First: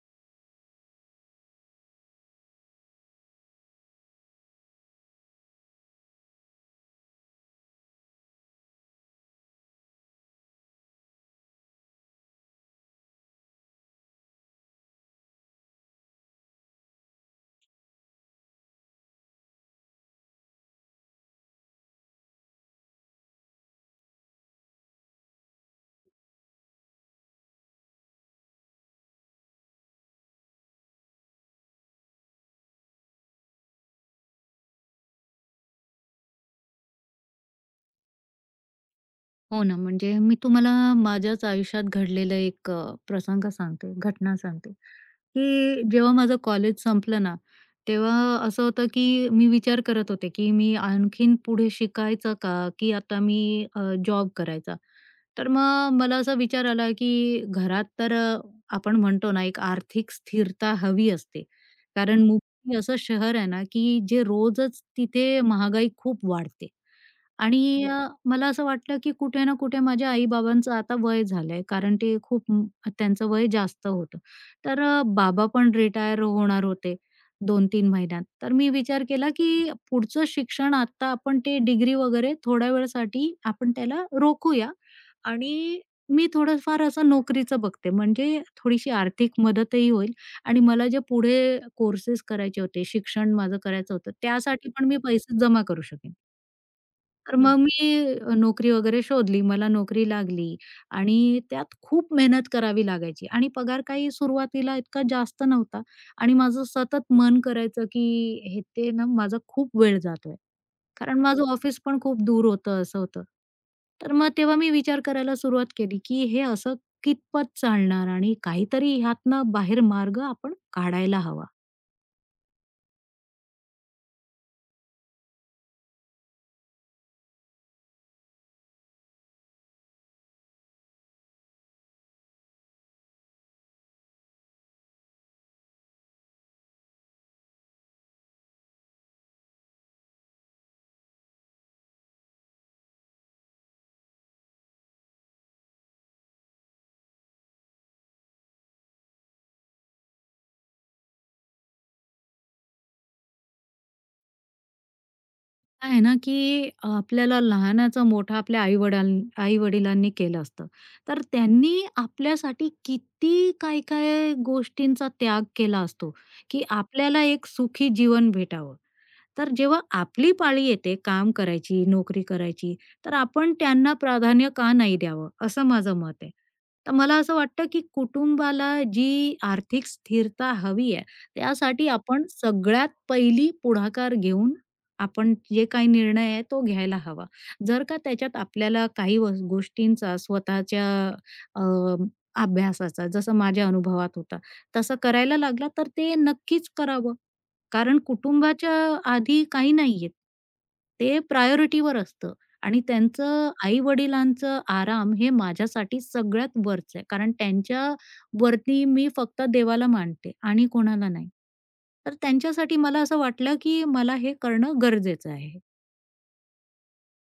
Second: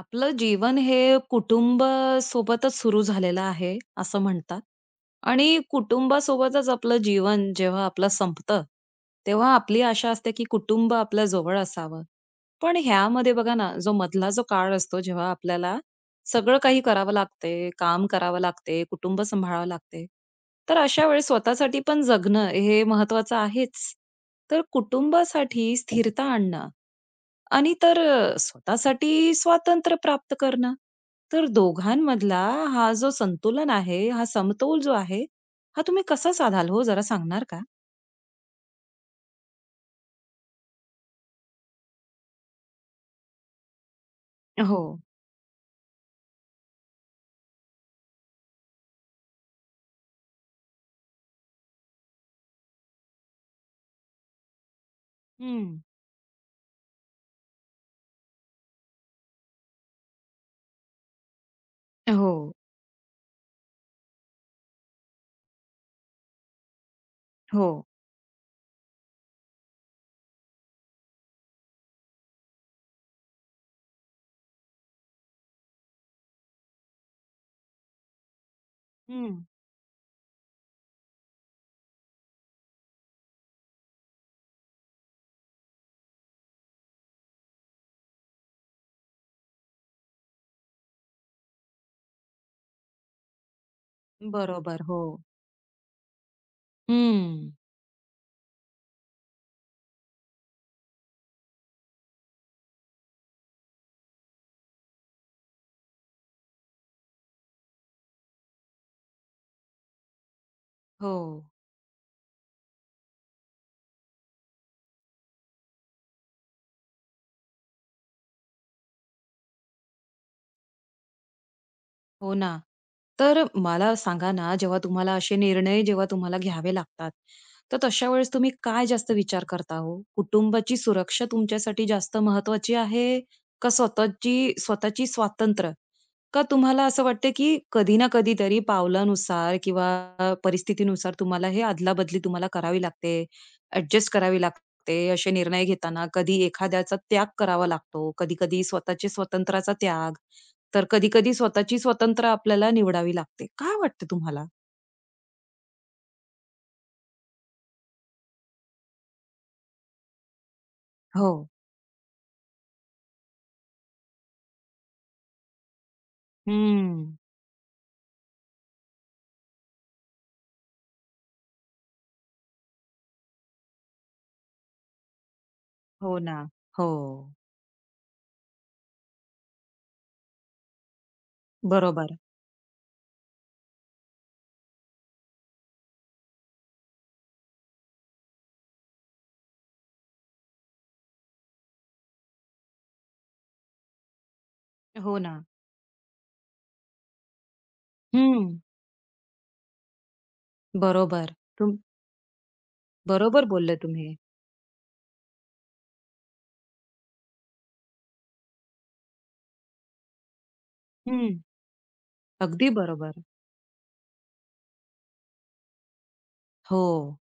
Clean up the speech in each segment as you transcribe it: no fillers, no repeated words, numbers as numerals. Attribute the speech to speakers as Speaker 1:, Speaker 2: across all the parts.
Speaker 1: आपलं जीवन हे कुटुंब सोबतच सुरू झालेलं आहे असं म्हणतात. आणि कुटुंबासोबतच आपलं जीवन जेव्हा आपलं संपतं, तेव्हा आपली आशा असते की कुटुंब आपल्या जवळ असावं. पण ह्यामध्ये बघा ना, जो मधला काळ असतो, जेव्हा आपल्याला सगळं काही करावं लागते, काम करावं लागते, कुटुंब सांभाळावं लागते, तर अशा वेळेस स्वतःसाठी पण जगणं हे महत्वाचं आहेच. तर कुटुंबासाठी स्थिरता आणणं आणि तर स्वतःसाठी स्वातंत्र्य प्राप्त करणं. तर दोघांमधला हा जो संतुलन आहे, हा समतोल जो आहे, हा तुम्ही कसा साधाल हो? जरा सांगणार का?
Speaker 2: हो ना, म्हणजे मी तुम्हाला माझ्याच आयुष्यात घडलेला एक प्रसंग सांगते, घटना सांगते,
Speaker 1: हो.
Speaker 2: की जेव्हा माझं कॉलेज संपलं ना, तेव्हा असं होतं की मी विचार करत होते, की मी आणखीन पुढे शिकायचं का? की आता मी जॉब करायचा? तर
Speaker 1: हं.
Speaker 2: मग मला असा विचार आला, की घरात तर आपण म्हणतो ना, एक आर्थिक स्थिरता हवी असते. कारण
Speaker 1: हो,
Speaker 2: मुंबई असं शहर आहे ना, की जे रोजच तिथे महागाई खूप वाढते.
Speaker 1: हो.
Speaker 2: आणि मला असं वाटलं, की कुठे ना कुठे माझ्या आई-बाबांचं आता वय झालंय, कारण ते खूप त्यांचं वय जास्त होतं. तर बाबा पण रिटायर होणार होते दोन तीन महिन्यात. तर मी विचार केला,
Speaker 1: हं.
Speaker 2: की पुढचं शिक्षण आता आपण ते डिग्री वगैरे थोड्या वेळासाठी आपण त्याला रोखूया आणि मी थोडंफार असं नोकरीचं बघते. म्हणजे थोडीशी आर्थिक मदतही होईल आणि मला जे पुढे कोर्सेस करायचे होते, शिक्षण माझं करायचं होतं, त्यासाठी
Speaker 1: बरोबर.
Speaker 2: पण मी
Speaker 1: हो.
Speaker 2: पैसे जमा करू शकेन. तर हं.
Speaker 1: हं.
Speaker 2: मग मी नोकरी वगैरे शोधली. मला नोकरी लागली आणि त्यात खूप मेहनत करावी लागायची आणि पगार काही सुरुवातीला इतका जास्त नव्हता आणि माझं सतत मन करायचं, की हे ते ना माझा खूप वेळ जातोय.
Speaker 1: हो.
Speaker 2: कारण माझं हो. ऑफिस पण खूप दूर होतं, असं होतं. तर मग तेव्हा मी विचार करायला सुरुवात केली, की हे असं कितपत चालणार आणि काहीतरी ह्यातनं बाहेर मार्ग आपण काढायला हवा.
Speaker 1: हो ना. तर मला सांगा ना, जेव्हा तुम्हाला घ्यावे लागतात, तर तशा वेळेस तुम्ही काय जास्त विचार करता हो? कुटुंबाची सुरक्षा तुमच्यासाठी जास्त महत्वाची आहे का स्वतःची स्वतःची स्वातंत्र्य? का तुम्हाला असं वाटतं, की कधी ना कधीतरी पावलानुसार किंवा परिस्थितीनुसार तुम्हाला हे अदलाबदली करावी लागते, ॲडजस्ट करावी लागते, असे निर्णय घेताना कधी एखाद्याचा त्याग करावा लागतो, कधी-कधी स्वतःच्या स्वातंत्र्याचा त्याग. तर कधी-कधी स्वतःची स्वतंत्र आपल्याला निवडावी लागते. काय वाटतं तुम्हाला?
Speaker 2: काय आहे ना, की आपल्याला लहानाचा मोठा आपल्या आई-वडिलांनी केलं असतं. तर
Speaker 1: हो.
Speaker 2: त्यांनी आपल्यासाठी किती काय-काय गोष्टींचा त्याग केला असतो, की
Speaker 1: हम्म.
Speaker 2: आपल्याला एक सुखी जीवन भेटावं. तर जेव्हा आपली पाळी येते काम करायची, नोकरी करायची, तर आपण त्यांना प्राधान्य का नाही द्यावं, असं माझं मत
Speaker 1: हो
Speaker 2: आहे.
Speaker 1: ना. हो,
Speaker 2: तर मला असं वाटतं, की कुटुंबाला जी आर्थिक स्थिरता हवी आहे, त्यासाठी
Speaker 1: बरोबर.
Speaker 2: आपण सगळ्यात पहिली पुढाकार घेऊन आपण जे काही निर्णय आहे, तो घ्यायला हवा. जर का त्याच्यात आपल्याला काही गोष्टींचा स्वतःच्या अ, अभ्यासाचा, जसं माझ्या अनुभवात होता, तसं
Speaker 1: हो
Speaker 2: करायला
Speaker 1: ना.
Speaker 2: लागला, तर ते नक्कीच करावं. कारण
Speaker 1: हं.
Speaker 2: कुटुंबाच्या आधी काही नाहीये. ते
Speaker 1: बरोबर. तुम
Speaker 2: प्रायोरिटीवर असतं आणि
Speaker 1: बरोबर
Speaker 2: त्यांचं
Speaker 1: बोलले तुम्ही.
Speaker 2: आई-वडिलांचं आराम हे माझ्यासाठी सगळ्यात वरचं आहे. कारण त्यांच्यावरती मी फक्त देवाला मानते आणि कोणाला नाही.
Speaker 1: हं.
Speaker 2: तर
Speaker 1: अगदी
Speaker 2: त्यांच्यासाठी मला
Speaker 1: बरोबर.
Speaker 2: असं वाटलं, की मला हे करणं गरजेचं आहे.
Speaker 1: हो.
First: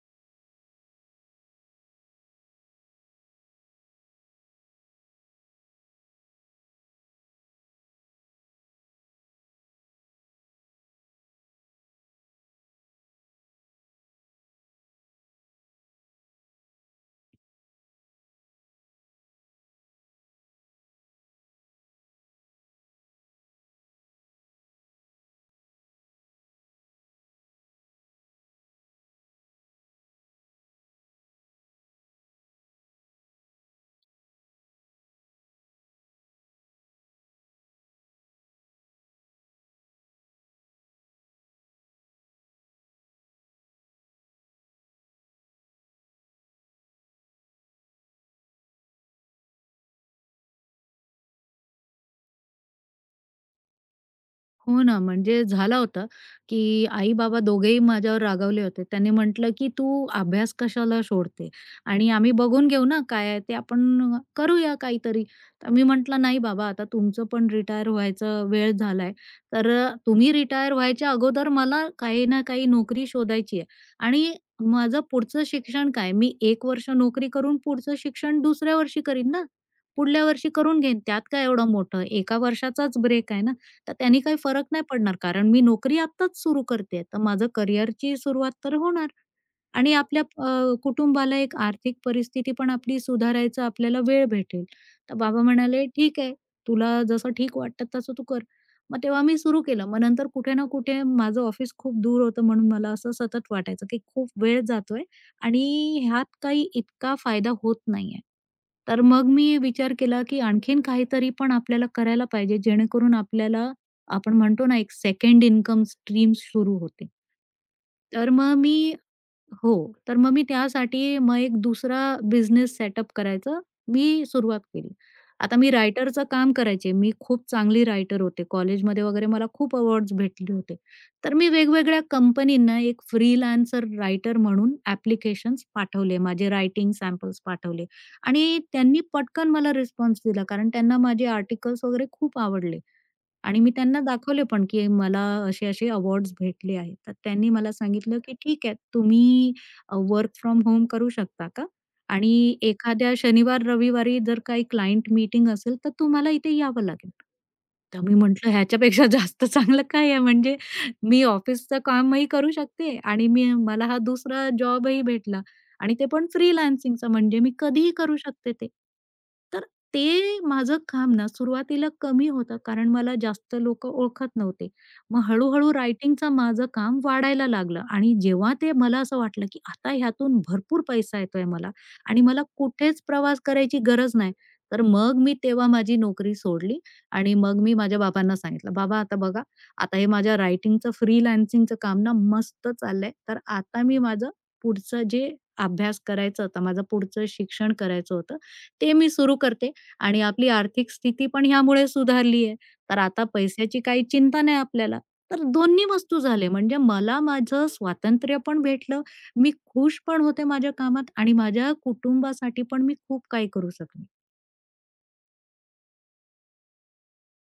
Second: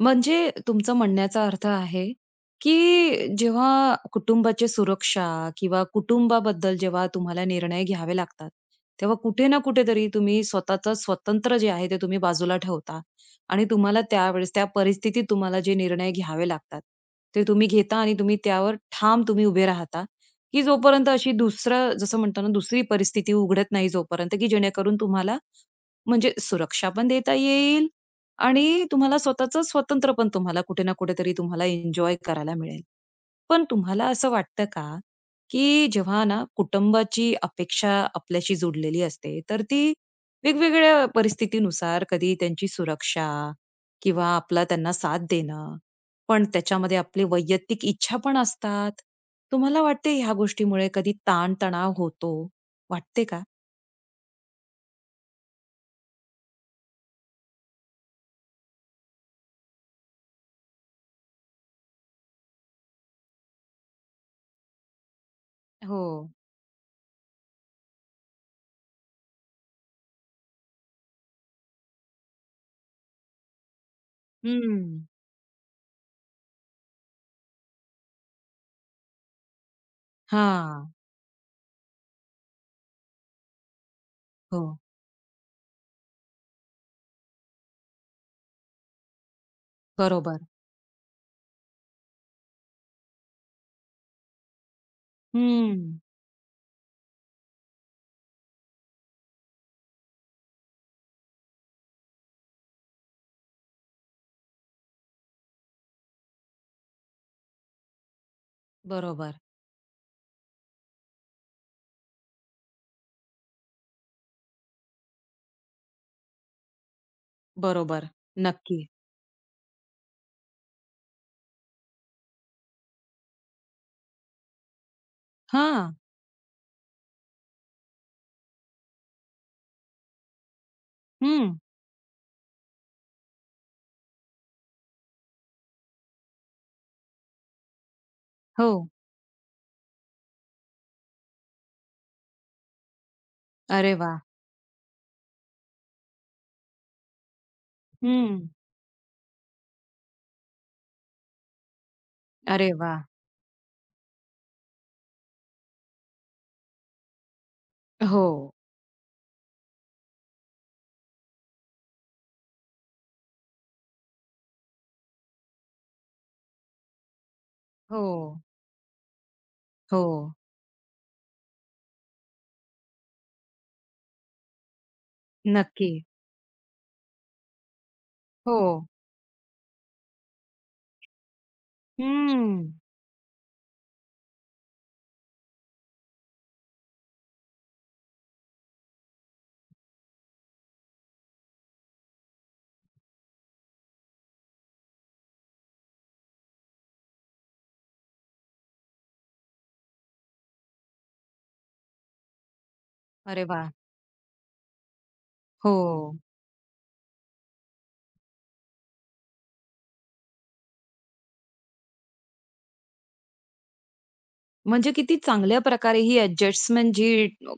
Speaker 1: म्हणजे तुमचं म्हणण्याचा अर्थ आहे, की जेव्हा कुटुंबाची सुरक्षा किंवा कुटुंबाबद्दल जेव्हा तुम्हाला निर्णय घ्यावे लागतात, तेव्हा कुठे ना कुठेतरी तुम्ही स्वतःचं स्वतंत्र जे आहे ते तुम्ही बाजूला ठेवता आणि त्यावेळेस त्या परिस्थितीत तुम्हाला जे निर्णय घ्यावे लागतात, ते तुम्ही घेता आणि तुम्ही त्यावर ठाम उभे राहता, की जोपर्यंत अशी दुसरं जसं म्हणतो ना दुसरी परिस्थिती उघडत नाही जोपर्यंत, की जेणेकरून तुम्हाला म्हणजे सुरक्षा पण देता येईल आणि तुम्हाला स्वतःचं स्वतंत्र पण कुठे ना कुठेतरी तुम्हाला एन्जॉय करायला मिळेल. पण तुम्हाला असं वाटतं का, की जेव्हा ना कुटुंबाची अपेक्षा आपल्याशी जोडलेली असते, तर ती वेगवेगळ्या परिस्थितीनुसार कधी त्यांची सुरक्षा किंवा आपला त्यांना साथ देणं, पण त्याच्यामध्ये आपली वैयक्तिक इच्छा पण असतात. तुम्हाला वाटते ह्या गोष्टीमुळे कधी ताण होतो, वाटते का?
Speaker 2: हो ना, म्हणजे झालं होता की आई-बाबा दोघेही माझ्यावर रागावले होते. त्यांनी म्हटलं, की "तू अभ्यास कशाला सोडते? आणि आम्ही बघून घेऊ ना काय आहे ते आपण करूया काहीतरी." तर मी
Speaker 1: हो.
Speaker 2: म्हटलं, "नाही बाबा, आता तुमचं पण रिटायर व्हायचा वेळ झालाय. तर तुम्ही रिटायर व्हायच्या अगोदर मला काही ना काही नोकरी शोधायची आहे. आणि माझं
Speaker 1: हं.
Speaker 2: पुढचं शिक्षण काय? मी 1 वर्ष नोकरी करून पुढचं शिक्षण दुसऱ्या वर्षी करीन ना. पुढल्या वर्षी करून
Speaker 1: हां.
Speaker 2: घेईन. त्यात काय एवढं मोठं? एका वर्षाचाच ब्रेक आहे ना." तर त्यांनी काही
Speaker 1: हो,
Speaker 2: फरक नाही पडणार कारण मी नोकरी आत्ताच सुरू करते. तर माझं करिअरची सुरुवात तर होणार. आणि आपल्या
Speaker 1: बरोबर.
Speaker 2: कुटुंबाला एक आर्थिक परिस्थिती पण आपली सुधारायचा आपल्याला वेळ भेटेल. तर बाबा
Speaker 1: हं.
Speaker 2: म्हणाले, "ठीक आहे, तुला जसं ठीक वाटतं तसं तू कर." मग तेव्हा मी सुरू केलं. मग नंतर कुठे ना कुठे माझं ऑफिस खूप दूर होतं म्हणून मला असं सतत वाटायचं, की खूप वेळ जातोय आणि ह्यात काही इतका फायदा होत नाहीये. तर मग
Speaker 1: बरोबर,
Speaker 2: मी विचार केला, की आणखीन काहीतरी पण आपल्याला करायला पाहिजे जेणेकरून आपल्याला आपण म्हणतो ना, एक सेकंड इन्कम स्ट्रीम सुरू होते.
Speaker 1: बरोबर.
Speaker 2: तर मग मी
Speaker 1: नक्की.
Speaker 2: हो. तर मग मी त्यासाठी मग एक दुसरा बिझनेस सेटअप करायचं मी सुरुवात केली. आता मी
Speaker 1: हां.
Speaker 2: रायटरचं काम करायचे. मी खूप चांगली रायटर होते. कॉलेजमध्ये वगैरे मला खूप अवॉर्ड्स भेटले होते. तर मी
Speaker 1: हं.
Speaker 2: वेगवेगळ्या कंपनींना एक फ्रीलान्सर रायटर म्हणून ॲप्लिकेशन्स पाठवले. माझे रायटिंग सॅम्पल्स पाठवले आणि
Speaker 1: हो.
Speaker 2: त्यांनी पटकन मला रिस्पॉन्स दिला कारण त्यांना माझे आर्टिकल्स वगैरे खूप आवडले. आणि मी
Speaker 1: अरे
Speaker 2: त्यांना
Speaker 1: वाह!
Speaker 2: दाखवले पण, की मला असे-असे अवॉर्ड्स भेटले आहेत. तर त्यांनी मला सांगितलं, की
Speaker 1: हं.
Speaker 2: "ठीक आहे, तुम्ही वर्क फ्रॉम होम करू शकता का? आणि
Speaker 1: अरे वाह!
Speaker 2: एखाद्या शनिवार-रविवारी जर काही क्लायंट मीटिंग असेल, तर तुम्हाला इथे यावं लागेल." तर मी म्हटलं,
Speaker 1: हो,
Speaker 2: "ह्याच्यापेक्षा जास्त चांगलं काय आहे? म्हणजे मी ऑफिसचं कामही करू शकते आणि मला हा दुसरा जॉबही भेटला." आणि ते पण फ्रीलान्सिंगचं म्हणजे मी कधीही
Speaker 1: हो,
Speaker 2: करू शकते ते. तर
Speaker 1: हो.
Speaker 2: ते माझं काम ना सुरुवातीला कमी होतं कारण मला जास्त लोकं ओळखत नव्हते. मग हळू-हळू
Speaker 1: नक्की.
Speaker 2: रायटिंगचं माझं काम वाढायला लागलं आणि जेव्हा
Speaker 1: हो.
Speaker 2: ते मला असं वाटलं, की आता ह्यातून भरपूर पैसा येतोय मला आणि मला
Speaker 1: हं.
Speaker 2: कुठेच प्रवास करायची गरज नाही. तर मग मी तेव्हा माझी नोकरी सोडली आणि मग मी माझ्या बाबांना सांगितलं, "बाबा आता बघा, आता हे माझ्या रायटिंगचं फ्रीलान्सिंगचं काम ना मस्त चाललंय. तर आता मी माझं पुढचं जे अभ्यास करायचा होता, माझं पुढचं शिक्षण करायचं होतं, ते मी सुरू करते आणि आपली आर्थिक स्थिती पण ह्यामुळे सुधारली आहे. तर आता
Speaker 1: अरे वाह!
Speaker 2: पैशाची काही चिंता नाही आपल्याला. तर
Speaker 1: हो.
Speaker 2: दोन्ही वस्तू झाले म्हणजे मला माझं स्वातंत्र्य पण भेटलं, मी खुश पण होते माझ्या कामात आणि माझ्या कुटुंबासाठी पण मी खूप काही करू शकले.
Speaker 1: म्हणजे किती चांगल्या प्रकारे ही ॲडजस्टमेंट जी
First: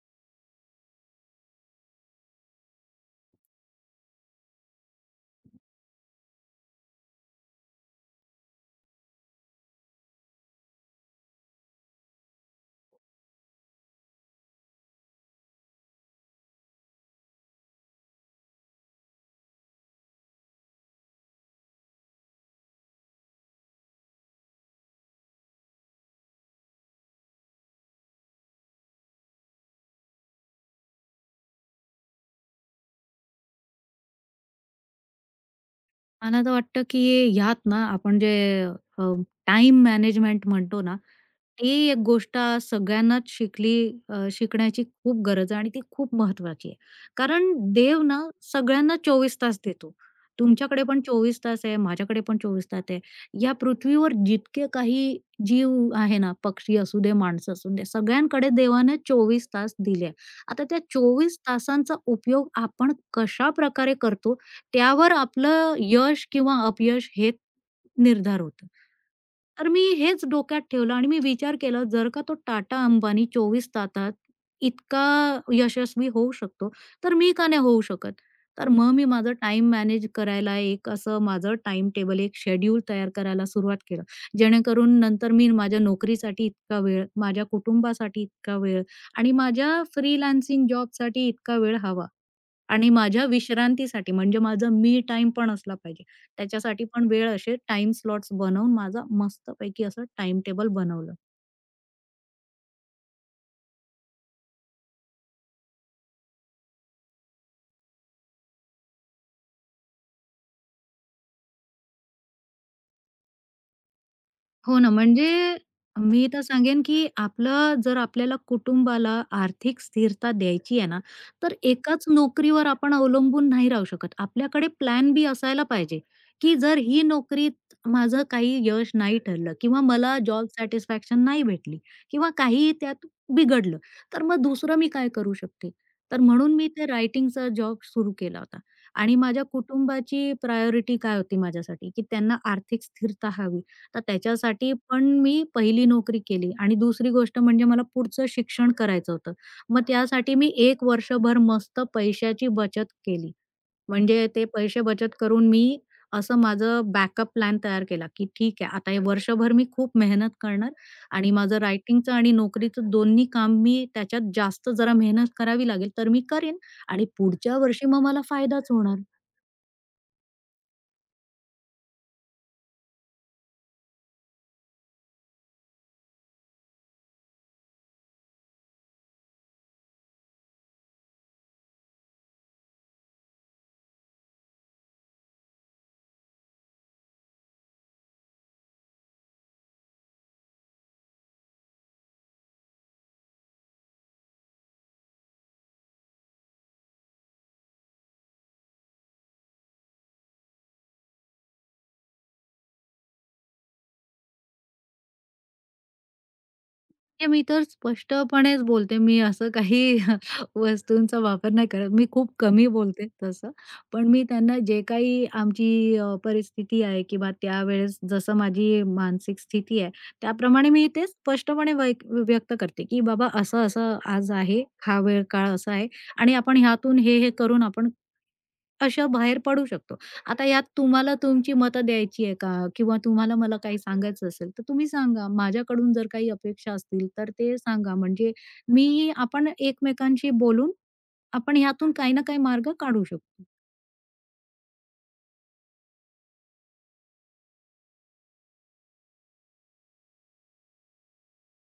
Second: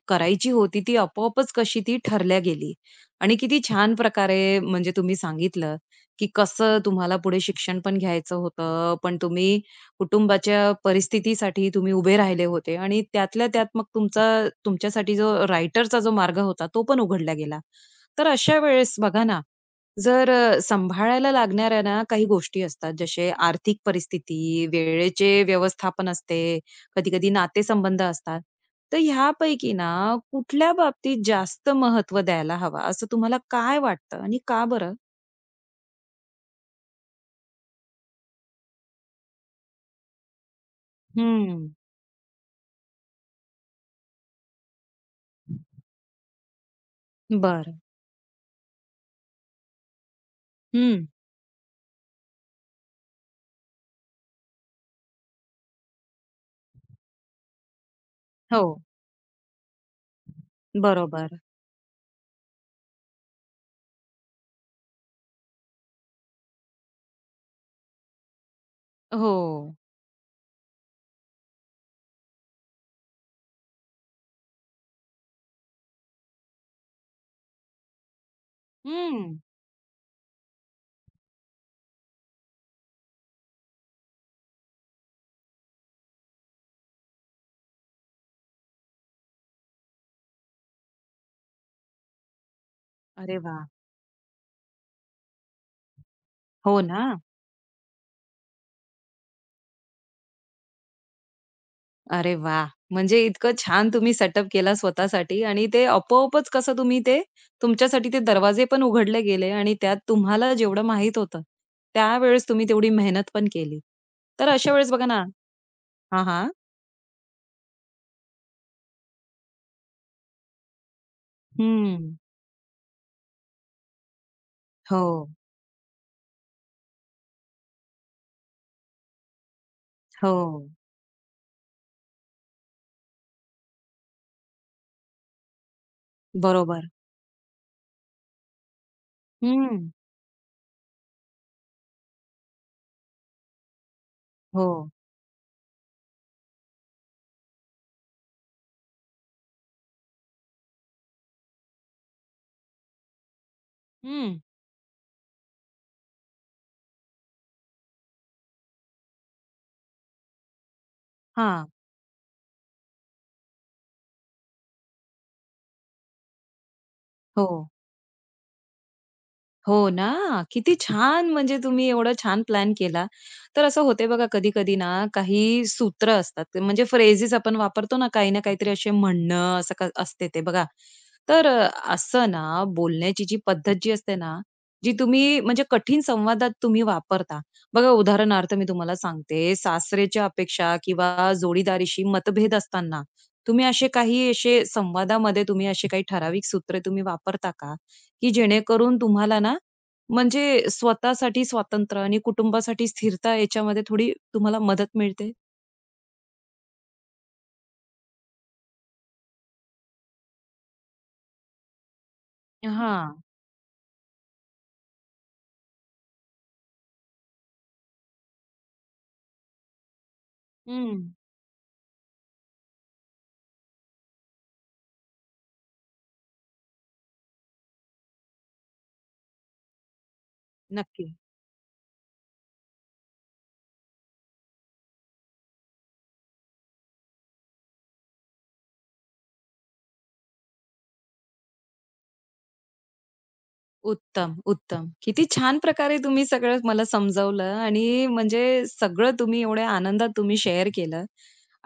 Speaker 1: करायची होती, ती आपोआपच कशी ती ठरल्या गेली. आणि किती छान प्रकारे म्हणजे तुम्ही सांगितलं, की कसं तुम्हाला पुढे शिक्षण पण घ्यायचं होतं, पण तुम्ही कुटुंबाच्या परिस्थितीसाठी तुम्ही उभे राहिले होते आणि त्यातल्या त्यात मग तुमच्यासाठी जो रायटरचा मार्ग होता, तो पण उघडला गेला. तर अशा वेळेस बघा ना, जर सांभाळायला लागणाऱ्या ना काही गोष्टी असतात, जसे आर्थिक परिस्थिती, वेळेचे व्यवस्थापन असते, कधी-कधी नातेसंबंध असतात. तर ह्यापैकी ना कुठल्या बाबतीत जास्त महत्व द्यायला हवा। असं तुम्हाला काय वाटतं आणि का बरं?
Speaker 2: मला तर वाटतं, की ह्यात ना आपण जे अ, मॅनेजमेंट म्हणतो ना
Speaker 1: हम्म.
Speaker 2: ती एक गोष्ट आज सगळ्यांनाच शिकण्याची खूप गरज आहे आणि ती खूप महत्वाची आहे. कारण
Speaker 1: बरं.
Speaker 2: देव ना सगळ्यांना 24 तास देतो. तुमच्याकडे पण
Speaker 1: हं.
Speaker 2: 24 तास आहे, माझ्याकडे पण 24 तास आहे. या पृथ्वीवर जितके काही जीव आहे ना, पक्षी असू दे, माणसं असू दे, सगळ्यांकडे
Speaker 1: हो.
Speaker 2: देवाने 24 तास दिले. आता त्या 24
Speaker 1: बरोबर.
Speaker 2: तासांचा उपयोग आपण कशाप्रकारे करतो त्यावर आपलं यश किंवा अपयश हे निर्धार होतं.
Speaker 1: हो.
Speaker 2: तर मी हेच डोक्यात ठेवलं आणि मी विचार केला, जर का तो टाटा अंबानी 24 तासात इतका यशस्वी होऊ शकतो, तर मी का नाही होऊ शकत? तर मग मी माझं
Speaker 1: हं.
Speaker 2: टाईम मॅनेज करायला एक असं माझं टाईम टेबल, एक शेड्यूल तयार करायला सुरुवात केलं. जेणेकरून नंतर मी माझ्या नोकरीसाठी इतका वेळ, माझ्या कुटुंबासाठी इतका वेळ आणि माझ्या फ्रीलान्सिंग जॉबसाठी इतका वेळ हवा. आणि माझ्या
Speaker 1: अरे वा,
Speaker 2: विश्रांतीसाठी म्हणजे माझा मी टाइम पण असला पाहिजे.
Speaker 1: हो
Speaker 2: त्याच्यासाठी
Speaker 1: ना.
Speaker 2: पण वेळ असे टाईम स्लॉट्स बनवून माझा मस्तपैकी असं टाइम टेबल बनवलं.
Speaker 1: अरे वा, म्हणजे इतकं छान तुम्ही सेटअप केला स्वतःसाठी आणि ते आपोआपच कसं तुम्ही ते तुमच्यासाठी ते दरवाजे पण उघडले गेले आणि त्यात तुम्हाला जेवढं माहीत होतं, त्यावेळेस तुम्ही तेवढी मेहनत पण केली. तर अशा
Speaker 2: हो ना,
Speaker 1: वेळेस बघा ना,
Speaker 2: म्हणजे
Speaker 1: हां,
Speaker 2: मी तर
Speaker 1: हां.
Speaker 2: सांगेन, की आपलं जर आपल्याला कुटुंबाला आर्थिक स्थिरता द्यायची आहे ना, तर एकाच
Speaker 1: हं.
Speaker 2: नोकरीवर आपण अवलंबून नाही राहू शकत. आपल्याकडे प्लॅन बी
Speaker 1: हो,
Speaker 2: असायला पाहिजे, की जर ही नोकरीत माझं काही यश नाही ठरलं किंवा मला
Speaker 1: हो.
Speaker 2: जॉब सॅटिस्फॅक्शन नाही भेटली किंवा काहीही त्यात बिघडलं, तर मग दुसरं मी काय करू शकते? तर म्हणून मी ते
Speaker 1: बरोबर.
Speaker 2: रायटिंगचा जॉब सुरू केला होता आणि माझ्या
Speaker 1: हं.
Speaker 2: कुटुंबाची प्रायोरिटी काय होती माझ्यासाठी, की त्यांना आर्थिक स्थिरता हवी तर
Speaker 1: हो.
Speaker 2: त्याच्यासाठी पण मी पहिली नोकरी केली आणि दुसरी गोष्ट म्हणजे मला पुढचं शिक्षण करायचं होतं. मग त्यासाठी मी 1 वर्षभर मस्त पैशाची बचत केली. म्हणजे
Speaker 1: हं.
Speaker 2: ते पैसे बचत करून मी असं माझं बॅकअप प्लॅन तयार केला, की ठीक आहे आता हे वर्षभर मी खूप मेहनत करणार आणि माझं
Speaker 1: हां,
Speaker 2: रायटिंगचं आणि नोकरीचं दोन्ही काम मी त्याच्यात जास्त जरा मेहनत करावी लागेल तर मी करेन आणि
Speaker 1: हो.
Speaker 2: पुढच्या वर्षी मग मला फायदाच होणार.
Speaker 1: हो ना. किती छान म्हणजे तुम्ही एवढा छान प्लॅन केला. तर असं होते बघा कधी-कधी ना काही सूत्र असतात, ते म्हणजे फ्रेजेस आपण वापरतो ना काही ना काहीतरी असे म्हणणं असं क असते ते बघा. तर असं ना बोलण्याची जी पद्धत असते ना, जी तुम्ही म्हणजे कठीण संवादात तुम्ही वापरता. बघा उदाहरणार्थ मी तुम्हाला सांगते, सासरेच्या अपेक्षा किंवा जोडीदारीशी मतभेद असताना तुम्ही असे संवादामध्ये असे काही ठराविक सूत्रे वापरता का? की जेणेकरून तुम्हाला ना म्हणजे स्वतःसाठी स्वातंत्र्य आणि कुटुंबासाठी स्थिरता याच्यामध्ये थोडी तुम्हाला मदत मिळते?
Speaker 2: ते मी तर स्पष्टपणेच बोलते. मी असं काही वस्तूंचा वापर नाही करत. मी खूप कमी बोलते
Speaker 1: हां.
Speaker 2: तसं. पण मी त्यांना जे काही आमची परिस्थिती आहे किंवा त्यावेळेस जसं माझी मानसिक स्थिती आहे, त्याप्रमाणे मी
Speaker 1: हं.
Speaker 2: ते स्पष्टपणे व्यक्त करते, की "बाबा असं-असं आज आहे, हा वेळ काळ असा आहे आणि आपण ह्यातून हे, हे करून आपण अशा बाहेर पडू शकतो." आता यात
Speaker 1: नक्की.
Speaker 2: तुम्हाला तुमची मतं द्यायची आहे का? किंवा तुम्हाला मला काही सांगायचं असेल, तर तुम्ही सांगा. माझ्याकडून जर काही अपेक्षा असतील, तर ते सांगा. म्हणजे मी आपण एकमेकांशी बोलून, आपण ह्यातून काही ना काही मार्ग काढू शकतो.
Speaker 1: उत्तम, उत्तम. किती छान प्रकारे तुम्ही सगळं मला समजावलं आणि म्हणजे सगळं तुम्ही एवढ्या आनंदात तुम्ही शेअर केलं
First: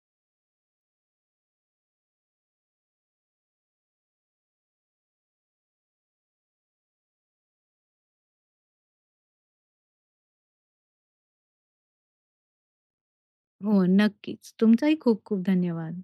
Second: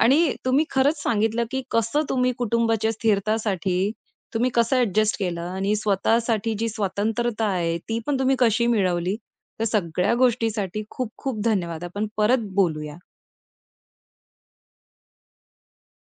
Speaker 1: आणि तुम्ही खरंच सांगितलं, की कसं तुम्ही कुटुंबाच्या स्थिरतासाठी तुम्ही कसं ॲडजस्ट केलं आणि स्वतःसाठी जी स्वतंत्रता आहे, ती पण तुम्ही कशी मिळवली. तर सगळ्या गोष्टीसाठी खूप-खूप धन्यवाद. आपण परत बोलूया.
Speaker 2: हो, नक्कीच. तुमचाही खूप खूप धन्यवाद.